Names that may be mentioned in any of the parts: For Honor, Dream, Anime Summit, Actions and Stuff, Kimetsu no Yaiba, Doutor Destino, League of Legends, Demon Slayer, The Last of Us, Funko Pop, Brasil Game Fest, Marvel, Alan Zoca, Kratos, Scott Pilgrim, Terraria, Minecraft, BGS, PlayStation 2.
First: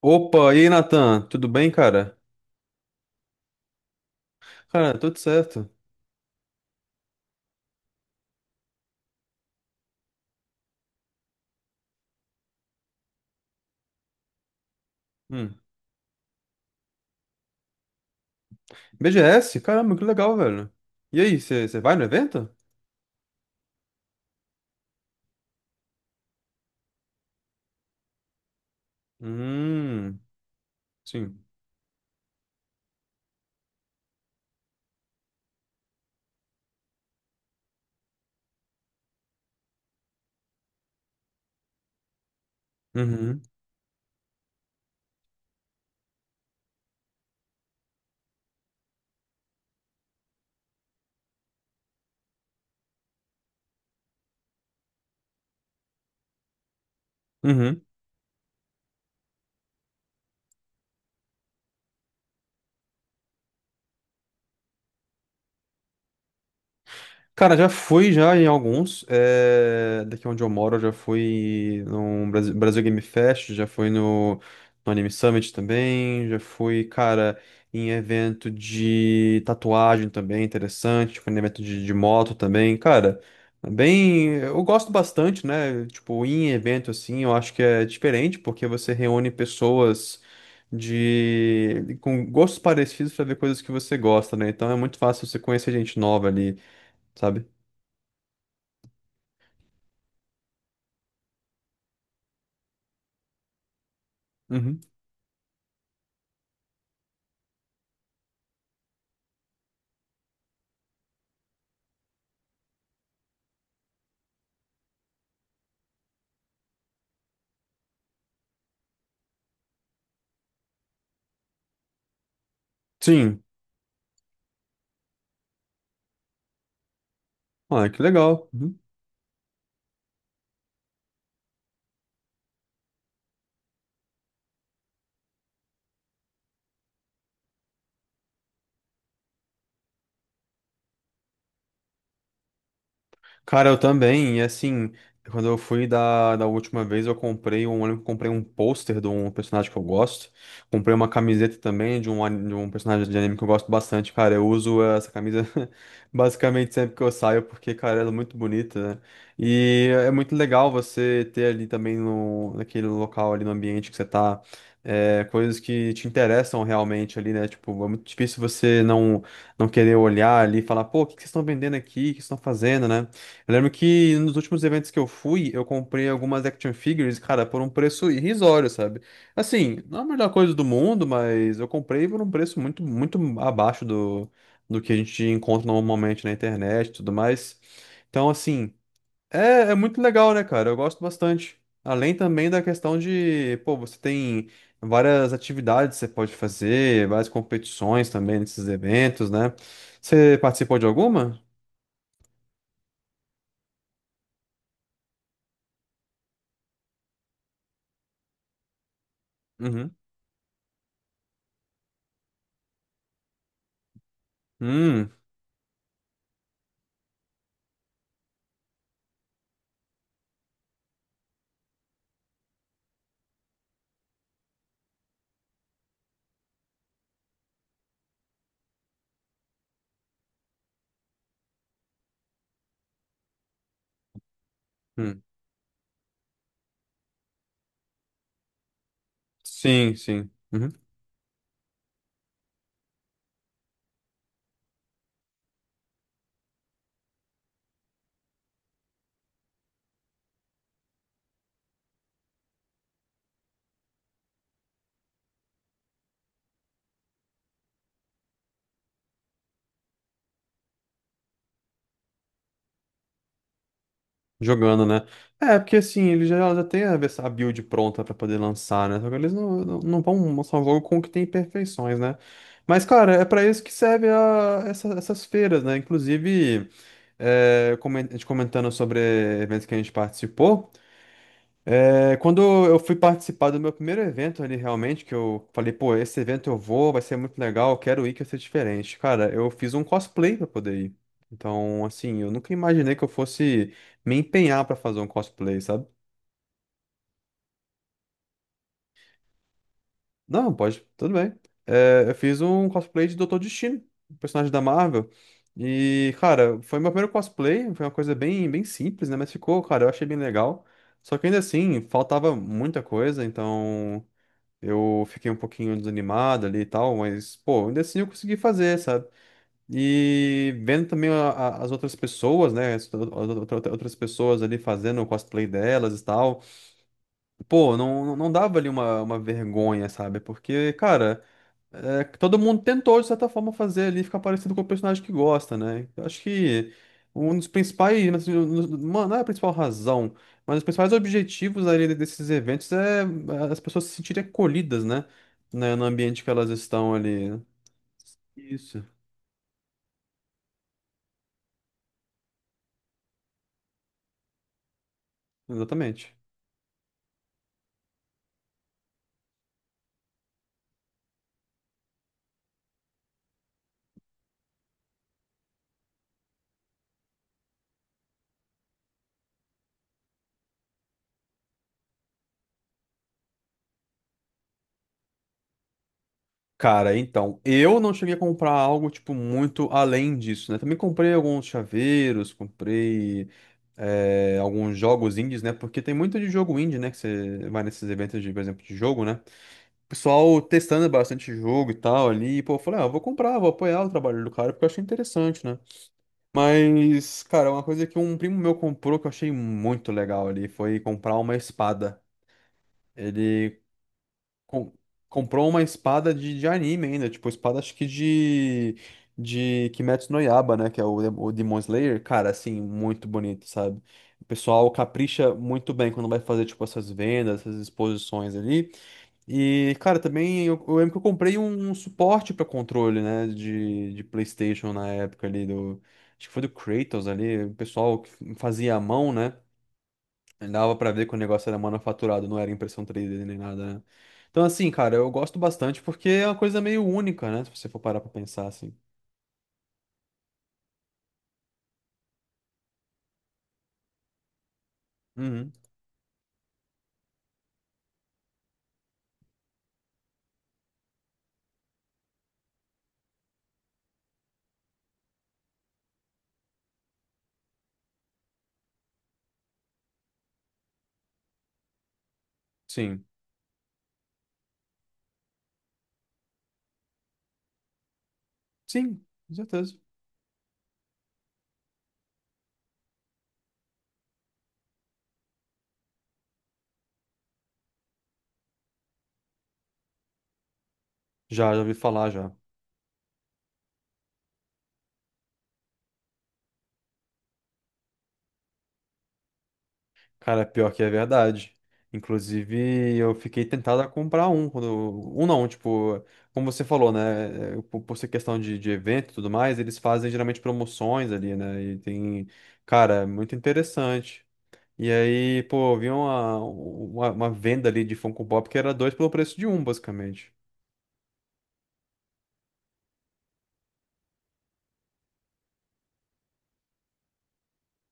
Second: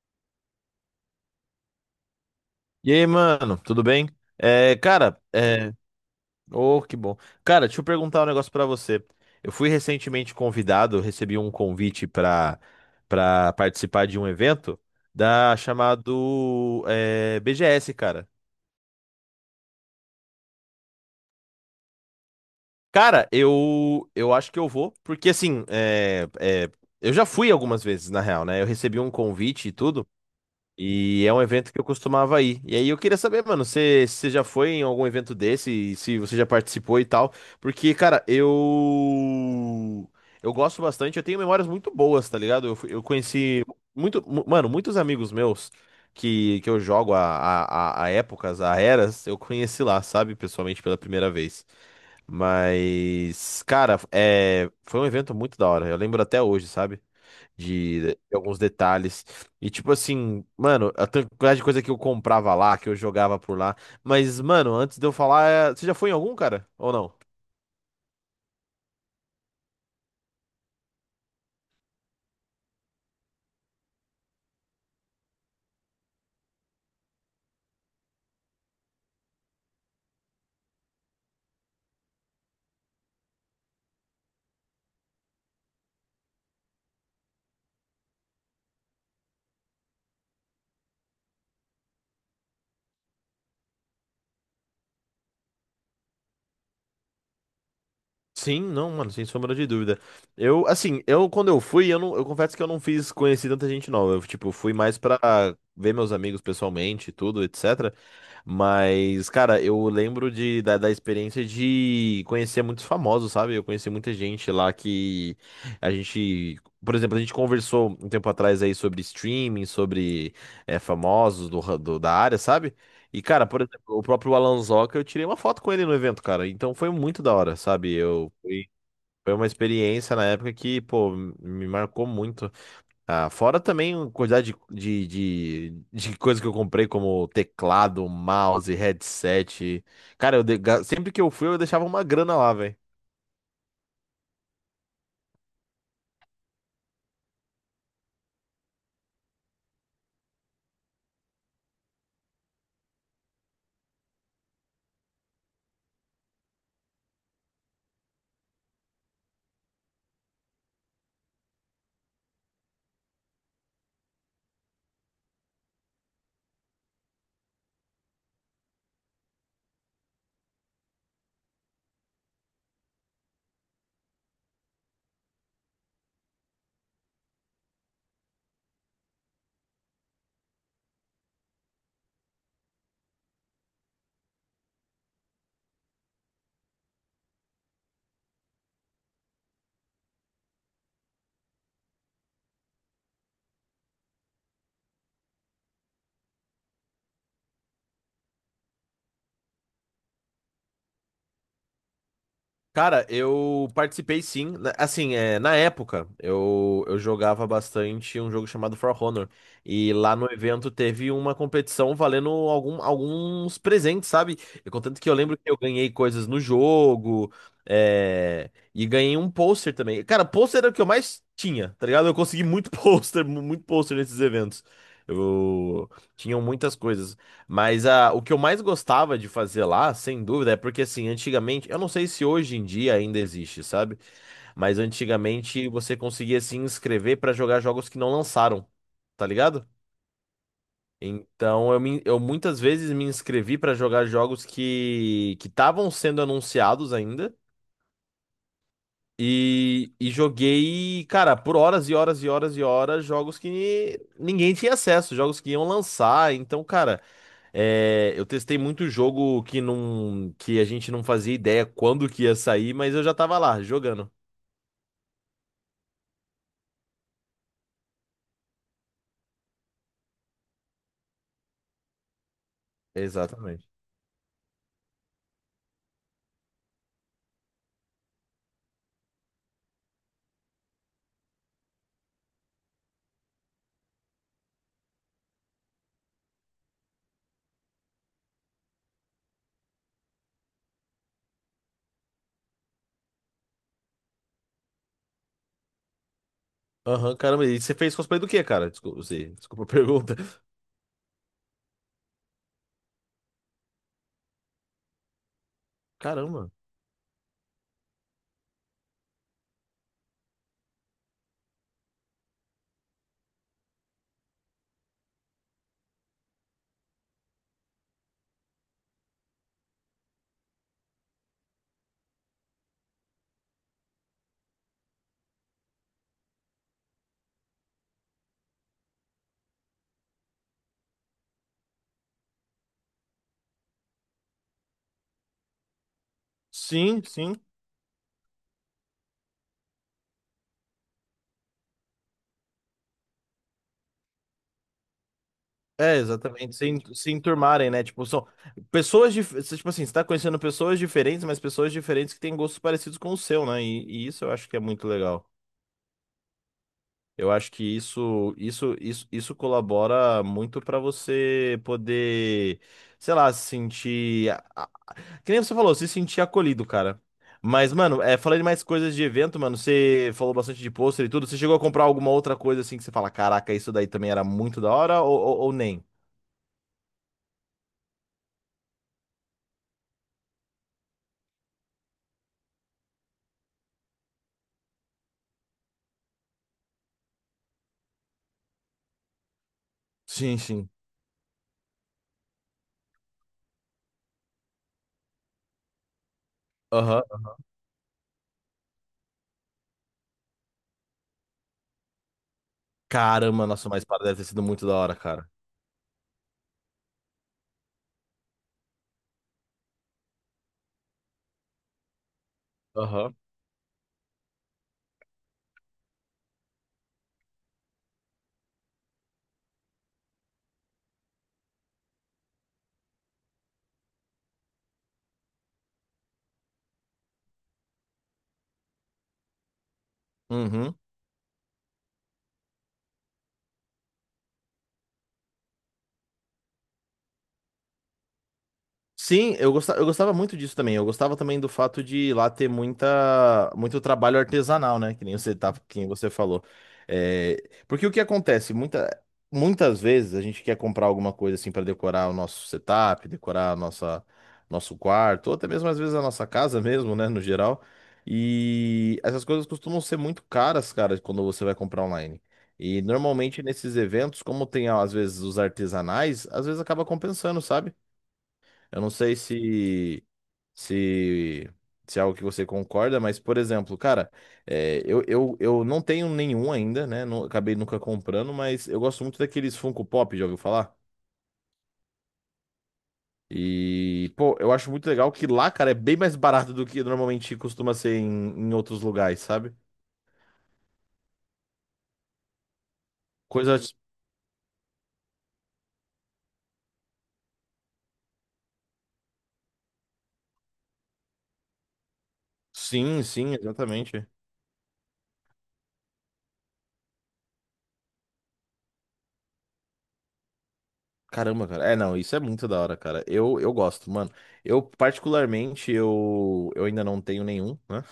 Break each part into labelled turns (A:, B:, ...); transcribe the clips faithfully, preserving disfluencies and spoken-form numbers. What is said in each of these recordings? A: Opa, e aí, Natan? Tudo bem, cara?
B: E aí, mano, tudo bem? É,
A: Cara, tudo
B: cara,
A: certo.
B: é... Oh, que bom. Cara, deixa eu perguntar um negócio pra você. Eu fui recentemente convidado, eu recebi um convite pra para participar de um evento da
A: Hum.
B: chamado é, B G S, cara.
A: B G S? Caramba, que legal, velho. E aí, você vai no evento?
B: Cara, eu eu acho que eu vou, porque assim, é, é, eu já fui algumas vezes, na real, né? Eu recebi um convite e tudo.
A: Hum,
B: E é um
A: sim.
B: evento que eu costumava ir. E aí eu queria saber, mano, se se você já foi em algum evento desse, e se você já participou e tal. Porque, cara, eu. Eu gosto bastante, eu tenho memórias muito boas, tá ligado? Eu, fui- eu
A: Uhum,
B: conheci muito, mu- mano, muitos amigos meus que, que eu jogo a, a, a épocas, a eras, eu conheci lá, sabe? Pessoalmente pela primeira vez. Mas, cara, é, foi um evento muito da hora. Eu lembro até hoje, sabe?
A: uhum.
B: De, de alguns detalhes. E tipo assim, mano, a tan- quantidade de coisa que eu comprava lá, que eu jogava por lá. Mas, mano, antes de eu falar, é, você já foi em algum, cara? Ou não?
A: Cara, já fui já em alguns. eh, Daqui onde eu moro, eu já fui no Brasil, Brasil Game Fest, já fui no, no Anime Summit também, já fui, cara, em evento de tatuagem também, interessante, fui em evento de, de moto também, cara. Bem, eu gosto bastante, né? Tipo, ir em evento assim, eu acho que é diferente, porque você reúne pessoas de com gostos parecidos pra ver coisas que você gosta, né? Então é muito fácil você conhecer gente nova ali, sabe?
B: Sim, não, mano, sem sombra de dúvida. Eu, assim, eu Quando eu fui, eu não, eu confesso que eu não fiz conhecer tanta gente nova. Eu, tipo, fui
A: Uhum.
B: mais pra ver meus amigos pessoalmente, e tudo, etcétera. Mas, cara, eu lembro de, da, da experiência de conhecer muitos famosos, sabe? Eu conheci muita gente lá que a gente, por exemplo, a gente conversou um tempo atrás aí sobre streaming, sobre eh, famosos do, ra- do- da área, sabe? E,
A: Sim.
B: cara, por exemplo, o próprio Alan Zoca, eu tirei uma foto com ele no evento, cara. Então foi muito da hora,
A: Ah,
B: sabe?
A: que
B: Eu,
A: legal.
B: foi Foi uma experiência na época que, pô, me marcou muito. Ah, fora também a quantidade de, de, de, de coisa que eu comprei, como teclado, mouse, headset. Cara, eu de- ga- sempre que eu fui, eu deixava uma grana lá, velho.
A: Cara, eu também. E assim, quando eu fui da, da última vez, eu comprei um, eu lembro que comprei um pôster de um personagem que eu gosto. Comprei uma camiseta também de um, ani- de um personagem de anime que eu gosto bastante, cara. Eu uso essa camisa basicamente sempre que eu saio, porque, cara, ela é muito bonita, né? E é muito legal você ter ali também no, naquele local ali no ambiente que você tá. É, coisas que te interessam realmente ali, né? Tipo, é muito difícil você não, não querer olhar ali e falar, pô, o que que vocês estão vendendo aqui? O que vocês estão fazendo, né? Eu lembro que nos últimos eventos que eu fui, eu comprei algumas action figures, cara, por um preço irrisório, sabe? Assim, não é a melhor coisa do mundo, mas eu comprei por um preço muito, muito abaixo do, do que a gente encontra normalmente na internet e tudo mais. Então, assim, é, é muito legal, né, cara? Eu gosto bastante. Além também da questão de, pô, você tem várias atividades que você pode fazer, várias competições também nesses eventos, né? Você participou de alguma?
B: Cara, eu participei sim. Na- Assim, é, na época, eu, eu jogava bastante um jogo chamado For Honor. E
A: Uhum.
B: lá no evento teve uma competição valendo algum- alguns presentes, sabe? E contanto que eu lembro que eu ganhei coisas no jogo, é, e ganhei um pôster também. Cara, pôster era o que eu mais tinha, tá ligado? Eu consegui muito pôster, mu- muito pôster nesses eventos. Eu tinham muitas coisas. Mas ah, o que eu mais gostava de fazer lá, sem dúvida, é porque assim, antigamente, eu não sei se hoje em dia ainda existe, sabe? Mas
A: Hum.
B: antigamente você conseguia se inscrever pra jogar jogos que não lançaram, tá ligado?
A: Sim, sim. Uhum.
B: Então eu, me- eu muitas vezes me inscrevi pra jogar jogos que que estavam sendo anunciados ainda e, e joguei, cara, por horas e horas e horas e horas jogos que ninguém tinha acesso, jogos que iam lançar. Então, cara, É, eu testei muito jogo que não, que a gente não fazia ideia quando que ia sair, mas eu já tava lá jogando.
A: Jogando, né? É, porque assim, eles já, já têm a vers- a build pronta pra poder lançar, né? Só que eles não, não, não vão lançar um jogo com o que tem imperfeições, né? Mas, cara, é pra isso
B: Exatamente.
A: que serve a- essa- essas feiras, né? Inclusive, é, comen- a gente comentando sobre eventos que a gente participou. É, quando eu fui participar do meu primeiro evento ali, realmente, que eu falei, pô, esse evento eu vou, vai ser muito legal, eu quero ir, quero ser diferente. Cara, eu fiz um cosplay pra poder ir. Então, assim, eu nunca imaginei que eu fosse me empenhar pra fazer um cosplay, sabe?
B: Aham, caramba. E você fez cosplay do quê, cara? Desculpa, você, desculpa a pergunta.
A: Não, pode, tudo bem. É, eu fiz um cosplay de Doutor Destino, um personagem da Marvel. E,
B: Caramba.
A: cara, foi meu primeiro cosplay, foi uma coisa bem, bem simples, né? Mas ficou, cara, eu achei bem legal. Só que ainda assim, faltava muita coisa, então. Eu fiquei um pouquinho desanimado ali e tal, mas, pô, ainda assim eu consegui fazer, sabe? E vendo também a- a- as outras pessoas, né? As ou- outra- outras pessoas ali fazendo o cosplay delas e tal. Pô, não, não não dava ali uma, uma vergonha, sabe? Porque, cara. É, que todo mundo tentou, de certa forma, fazer ali ficar parecido com o personagem que gosta, né? Eu acho que
B: Sim, sim.
A: um dos principais, né, assim, um dos- uma- não é a principal razão, mas os principais objetivos ali desses eventos é é, as pessoas se sentirem acolhidas, né? Né, no
B: É,
A: ambiente que elas
B: exatamente. Se,
A: estão
B: en- se
A: ali.
B: enturmarem, né? Tipo, são
A: Isso,
B: pessoas diferentes. Tipo assim, você tá conhecendo pessoas diferentes, mas pessoas diferentes que têm gostos parecidos com o seu, né? E, e isso eu acho que é muito legal.
A: exatamente.
B: Eu acho que isso, isso, isso, isso colabora muito para você poder, sei lá, se sentir. A- a- que nem você falou, se sentir acolhido, cara. Mas, mano, é, falando de mais coisas de evento, mano, você falou bastante de pôster e tudo. Você chegou a comprar alguma outra coisa assim que você fala, caraca, isso daí também era muito da hora ou, ou, ou nem?
A: Cara, então, eu não cheguei a comprar algo, tipo, muito além disso, né? Também comprei alguns chaveiros, comprei. É, alguns jogos indies, né? Porque tem muito de jogo indie, né? Que você vai nesses eventos de, por exemplo, de jogo, né? O
B: Sim,
A: pessoal
B: sim.
A: testando bastante jogo e tal ali. E, pô, eu falei, ah, eu vou comprar, vou apoiar o trabalho do cara, porque eu achei interessante, né?
B: Aham.
A: Mas, cara, uma coisa que um primo meu comprou que eu achei muito legal ali foi comprar uma espada.
B: Caramba,
A: Ele
B: nossa, mas para deve ter sido muito
A: com-
B: da hora, cara.
A: comprou uma espada de, de anime ainda, tipo, espada acho que de, de Kimetsu no Yaiba, né, que é o, de- o Demon Slayer, cara, assim, muito
B: Aham.
A: bonito, sabe? O pessoal capricha muito bem quando vai fazer, tipo, essas vendas, essas exposições ali. E, cara, também eu, eu lembro que eu comprei um, um suporte para controle, né, de, de PlayStation na época ali do... Acho que foi do Kratos ali, o pessoal que fazia à mão, né? Dava
B: Uhum.
A: pra ver que o negócio era manufaturado, não era impressão três D nem nada, né? Então, assim, cara, eu gosto bastante porque é uma coisa meio única, né? Se você for parar pra pensar assim.
B: Sim, eu gostava, eu gostava muito disso também. Eu gostava também do fato de lá ter muita, muito trabalho artesanal, né? Que nem você,
A: Uhum.
B: tá, que nem você falou. É, porque o que acontece? Muita, muitas vezes a gente quer comprar alguma coisa assim para decorar o nosso setup, decorar a nossa, nosso quarto, ou até mesmo às vezes a nossa casa mesmo, né? No geral. E essas coisas costumam ser muito caras, cara, quando você vai comprar online. E
A: Sim.
B: normalmente nesses eventos, como tem às vezes os artesanais, às vezes acaba compensando, sabe? Eu não
A: Sim,
B: sei
A: com certeza.
B: se, se, se é algo que você concorda, mas, por exemplo, cara, é, eu, eu, eu não tenho nenhum ainda, né? Não, acabei nunca comprando, mas eu gosto muito daqueles Funko Pop, já ouviu falar?
A: Já, já ouvi falar já.
B: E, pô, eu acho muito legal que lá, cara, é bem mais barato do que normalmente costuma ser em, em outros lugares, sabe?
A: Cara, pior que é verdade. Inclusive, eu fiquei
B: Coisa.
A: tentado a comprar um. Quando... Um não, tipo, como você falou, né? é, é, Por por ser questão de, de evento e tudo mais, eles fazem geralmente promoções ali, né? E tem. Cara,
B: Sim,
A: é muito
B: sim, exatamente.
A: interessante. E aí, pô, eu vi uma, uma, uma venda ali de Funko Pop que era dois pelo preço de um, basicamente.
B: Caramba, cara. É, não, isso é muito da hora, cara. Eu, eu gosto, mano. Eu, particularmente, eu, eu ainda não tenho nenhum, né?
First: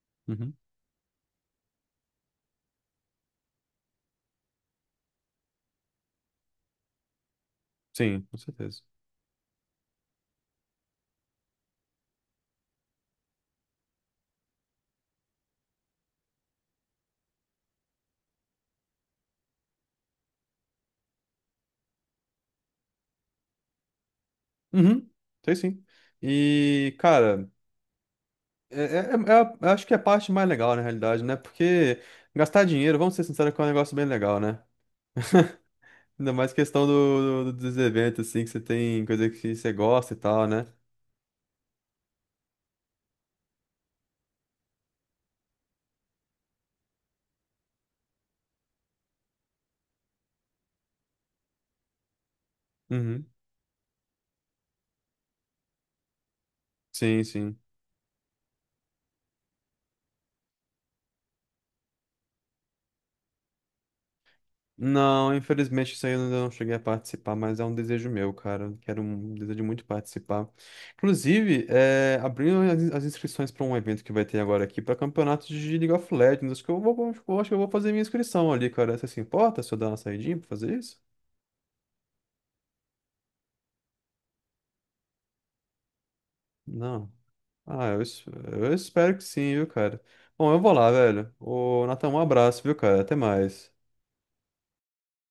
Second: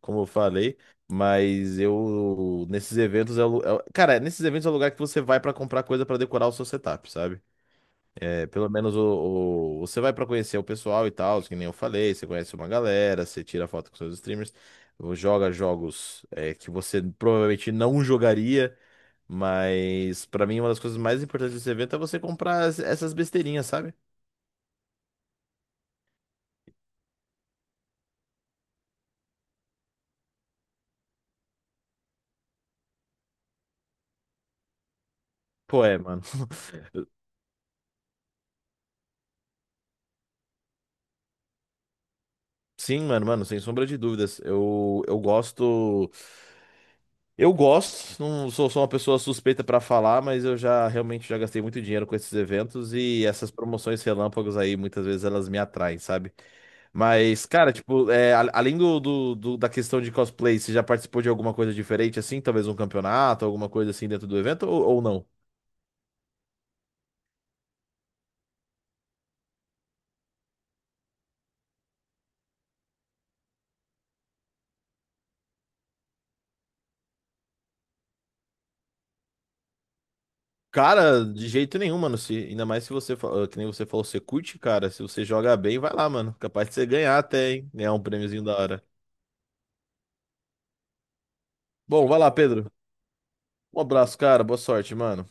B: Como eu
A: Uhum.
B: falei, mas eu nesses eventos é, o lu- é o- cara, nesses eventos é o lugar que você vai pra comprar coisa pra decorar o seu setup, sabe?
A: Sim, com
B: É, pelo
A: certeza.
B: menos o, o- Você vai pra conhecer o pessoal e tal, que nem eu falei, você conhece uma galera, você tira foto com seus streamers, joga jogos é, que você provavelmente não jogaria, mas pra mim uma das coisas mais importantes desse evento é você comprar as- essas besteirinhas, sabe?
A: Uhum, sei sim. E, cara, é, é- é é a- eu acho que é a parte mais legal, na realidade, né? Porque gastar dinheiro, vamos ser sinceros, que é um negócio bem legal, né?
B: Pô, é, mano.
A: Ainda mais questão do, do- dos eventos, assim, que você tem coisa que você gosta e tal, né?
B: Sim, mano, mano, sem sombra de dúvidas. Eu, eu gosto. Eu gosto, não sou, sou uma pessoa suspeita pra falar, mas eu já realmente já gastei muito dinheiro com esses eventos e
A: Uhum,
B: essas promoções relâmpagos aí, muitas vezes elas me atraem, sabe?
A: sim,
B: Mas,
A: sim.
B: cara, tipo, é, a- além do, do- do- da questão de cosplay, você já participou de alguma coisa diferente assim? Talvez um campeonato, alguma coisa assim dentro do evento ou, ou não?
A: Não, infelizmente isso aí eu ainda não cheguei a participar, mas é um desejo meu, cara. Eu quero um desejo muito participar. Inclusive, é, abrindo as, as inscrições para um evento que vai ter agora aqui para campeonato de League of Legends. Acho que eu vou, vou- acho que eu vou fazer minha inscrição ali, cara. Você se importa se eu dar uma saidinha pra fazer isso?
B: Cara, de jeito nenhum, mano. Se, ainda mais se você, fa- ah, que nem você falou, você curte, cara. Se você joga bem, vai lá, mano. Capaz de você
A: Não.
B: ganhar até, hein?
A: Ah,
B: Ganhar
A: eu,
B: um
A: es-
B: prêmiozinho da
A: eu
B: hora.
A: espero que sim, viu, cara. Bom, eu vou lá, velho. Ô,
B: Bom,
A: Nathan,
B: vai
A: um
B: lá,
A: abraço,
B: Pedro.
A: viu, cara? Até mais.
B: Um abraço, cara. Boa sorte, mano.